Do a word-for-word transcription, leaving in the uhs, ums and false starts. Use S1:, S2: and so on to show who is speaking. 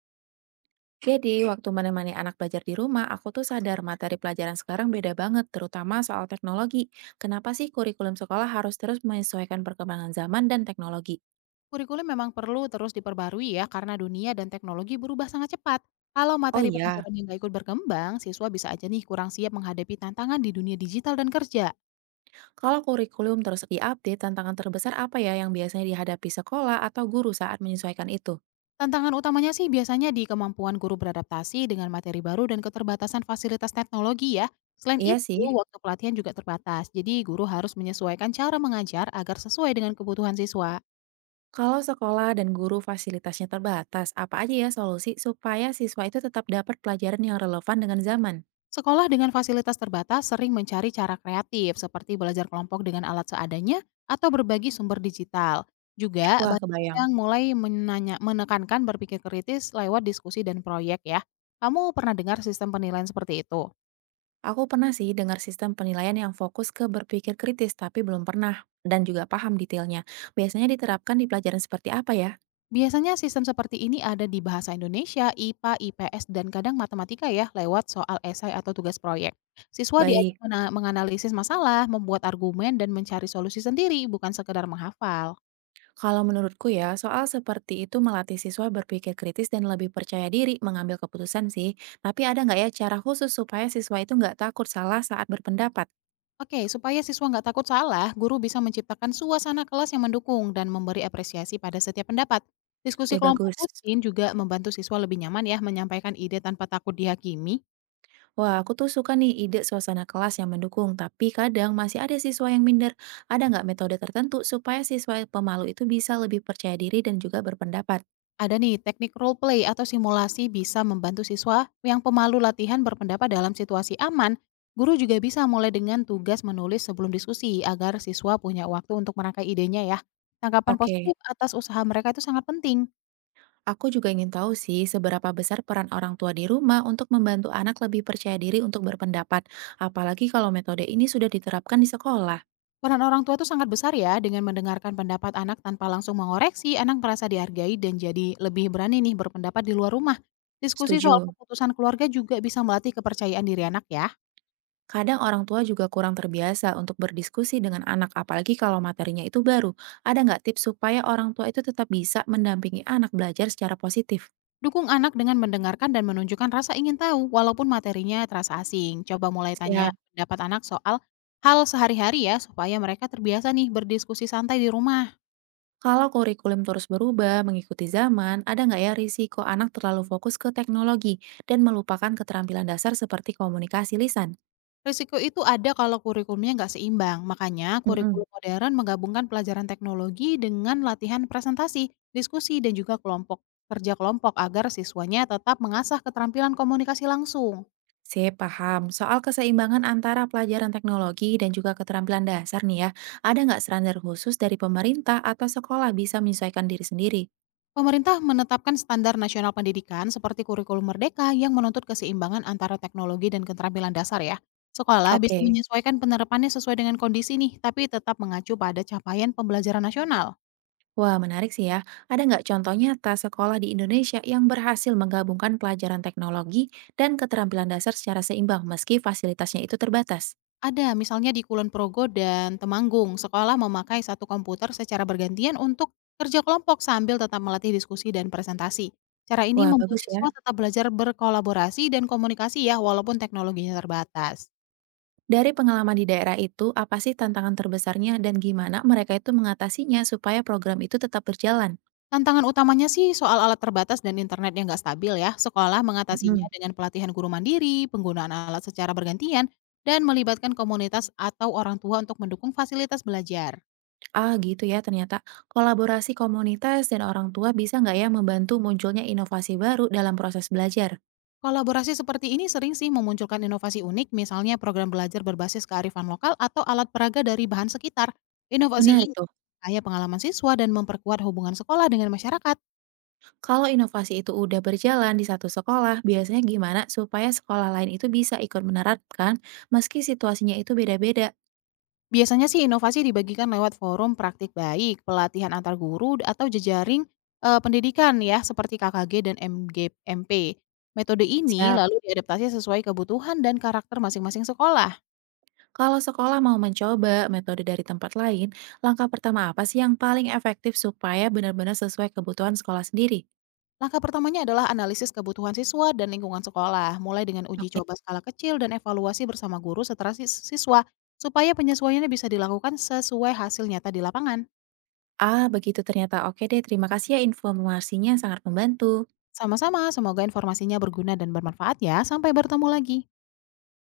S1: Jadi, waktu menemani anak belajar di rumah, aku tuh sadar materi pelajaran sekarang beda banget, terutama soal teknologi. Kenapa sih kurikulum sekolah harus terus menyesuaikan perkembangan zaman dan teknologi?
S2: Kurikulum memang perlu terus diperbarui ya karena dunia dan teknologi berubah sangat cepat. Kalau
S1: Oh
S2: materi
S1: iya,
S2: pelajaran yang nggak ikut berkembang, siswa bisa aja nih kurang siap menghadapi tantangan di dunia digital dan kerja.
S1: kalau kurikulum terus diupdate, tantangan terbesar apa ya yang biasanya dihadapi sekolah atau guru saat menyesuaikan itu?
S2: Tantangan utamanya sih biasanya di kemampuan guru beradaptasi dengan materi baru dan keterbatasan fasilitas teknologi ya. Selain
S1: Iya
S2: itu,
S1: sih,
S2: waktu pelatihan juga terbatas, jadi guru harus menyesuaikan cara mengajar agar sesuai dengan kebutuhan siswa.
S1: kalau sekolah dan guru fasilitasnya terbatas, apa aja ya solusi supaya siswa itu tetap dapat pelajaran yang relevan dengan zaman?
S2: Sekolah dengan fasilitas terbatas sering mencari cara kreatif seperti belajar kelompok dengan alat seadanya atau berbagi sumber digital. Juga
S1: Wah,
S2: banyak
S1: kebayang.
S2: yang mulai menanya, menekankan berpikir kritis lewat diskusi dan proyek ya. Kamu pernah dengar sistem penilaian seperti itu?
S1: Aku pernah sih dengar sistem penilaian yang fokus ke berpikir kritis, tapi belum pernah dan juga paham detailnya. Biasanya diterapkan di pelajaran seperti apa ya?
S2: Biasanya sistem seperti ini ada di bahasa Indonesia, I P A, I P S, dan kadang matematika ya lewat soal esai atau tugas proyek. Siswa diajak
S1: Baik,
S2: mena- menganalisis masalah, membuat argumen, dan mencari solusi sendiri, bukan sekedar menghafal.
S1: kalau menurutku ya, soal seperti itu melatih siswa berpikir kritis dan lebih percaya diri mengambil keputusan sih. Tapi ada nggak ya cara khusus supaya siswa itu nggak takut salah saat berpendapat?
S2: Oke, supaya siswa nggak takut salah, guru bisa menciptakan suasana kelas yang mendukung dan memberi apresiasi pada setiap pendapat. Diskusi
S1: Ide
S2: kelompok
S1: bagus.
S2: rutin juga membantu siswa lebih nyaman ya menyampaikan ide tanpa takut dihakimi.
S1: Wah, aku tuh suka nih ide suasana kelas yang mendukung, tapi kadang masih ada siswa yang minder. Ada nggak metode tertentu supaya siswa pemalu itu bisa lebih percaya diri dan juga berpendapat?
S2: Ada nih, teknik role play atau simulasi bisa membantu siswa yang pemalu latihan berpendapat dalam situasi aman. Guru juga bisa mulai dengan tugas menulis sebelum diskusi agar siswa punya waktu untuk merangkai idenya ya. Tanggapan
S1: Oke,
S2: positif atas usaha mereka itu sangat penting.
S1: aku juga ingin tahu sih seberapa besar peran orang tua di rumah untuk membantu anak lebih percaya diri untuk berpendapat, apalagi kalau metode ini sudah diterapkan di sekolah.
S2: Peran orang tua itu sangat besar ya, dengan mendengarkan pendapat anak tanpa langsung mengoreksi, anak merasa dihargai dan jadi lebih berani nih berpendapat di luar rumah. Diskusi soal
S1: Setuju.
S2: keputusan keluarga juga bisa melatih kepercayaan diri anak ya.
S1: Kadang orang tua juga kurang terbiasa untuk berdiskusi dengan anak, apalagi kalau materinya itu baru. Ada nggak tips supaya orang tua itu tetap bisa mendampingi anak belajar secara positif?
S2: Dukung anak dengan mendengarkan dan menunjukkan rasa ingin tahu, walaupun materinya terasa asing. Coba mulai tanya
S1: Siap.
S2: pendapat anak soal hal sehari-hari ya, supaya mereka terbiasa nih berdiskusi santai di rumah.
S1: Kalau kurikulum terus berubah, mengikuti zaman, ada nggak ya risiko anak terlalu fokus ke teknologi dan melupakan keterampilan dasar seperti komunikasi lisan?
S2: Risiko itu ada kalau kurikulumnya nggak seimbang. Makanya
S1: Mhm.
S2: kurikulum modern menggabungkan pelajaran teknologi dengan latihan presentasi, diskusi, dan juga kelompok kerja kelompok agar siswanya tetap mengasah keterampilan komunikasi langsung.
S1: Sip, paham. Soal keseimbangan antara pelajaran teknologi dan juga keterampilan dasar nih ya, ada nggak standar khusus dari pemerintah atau sekolah bisa menyesuaikan diri sendiri?
S2: Pemerintah menetapkan standar nasional pendidikan seperti kurikulum merdeka yang menuntut keseimbangan antara teknologi dan keterampilan dasar ya. Sekolah bisa
S1: Oke.
S2: menyesuaikan penerapannya sesuai dengan kondisi nih, tapi tetap mengacu pada capaian pembelajaran nasional.
S1: Wah, menarik sih ya. Ada nggak contoh nyata sekolah di Indonesia yang berhasil menggabungkan pelajaran teknologi dan keterampilan dasar secara seimbang meski fasilitasnya itu terbatas?
S2: Ada, misalnya di Kulon Progo dan Temanggung, sekolah memakai satu komputer secara bergantian untuk kerja kelompok sambil tetap melatih diskusi dan presentasi. Cara ini
S1: Wah,
S2: membuat
S1: bagus ya.
S2: siswa tetap belajar berkolaborasi dan komunikasi ya, walaupun teknologinya terbatas.
S1: Dari pengalaman di daerah itu, apa sih tantangan terbesarnya dan gimana mereka itu mengatasinya supaya program itu tetap berjalan?
S2: Tantangan utamanya sih soal alat terbatas dan internet yang nggak stabil ya. Sekolah mengatasinya
S1: Mhm.
S2: dengan pelatihan guru mandiri, penggunaan alat secara bergantian, dan melibatkan komunitas atau orang tua untuk mendukung fasilitas belajar.
S1: Ah, gitu ya ternyata. Kolaborasi komunitas dan orang tua bisa nggak ya membantu munculnya inovasi baru dalam proses belajar?
S2: Kolaborasi seperti ini sering sih memunculkan inovasi unik, misalnya program belajar berbasis kearifan lokal atau alat peraga dari bahan sekitar. Inovasi
S1: Menarik
S2: ini
S1: tuh.
S2: kaya pengalaman siswa dan memperkuat hubungan sekolah dengan masyarakat.
S1: Kalau inovasi itu udah berjalan di satu sekolah, biasanya gimana supaya sekolah lain itu bisa ikut menerapkan meski situasinya itu beda-beda?
S2: Biasanya sih inovasi dibagikan lewat forum praktik baik, pelatihan antar guru, atau jejaring eh, pendidikan ya, seperti K K G dan M G, M P. Metode ini
S1: Siap.
S2: lalu diadaptasi sesuai kebutuhan dan karakter masing-masing sekolah.
S1: Kalau sekolah mau mencoba metode dari tempat lain, langkah pertama apa sih yang paling efektif supaya benar-benar sesuai kebutuhan sekolah sendiri?
S2: Langkah pertamanya adalah analisis kebutuhan siswa dan lingkungan sekolah, mulai dengan uji
S1: Oke.
S2: coba skala kecil dan evaluasi bersama guru setelah sis- siswa, supaya penyesuaiannya bisa dilakukan sesuai hasil nyata di lapangan.
S1: Ah, begitu ternyata. Oke deh, terima kasih ya informasinya sangat membantu.
S2: Sama-sama, semoga informasinya berguna dan bermanfaat ya. Sampai bertemu lagi.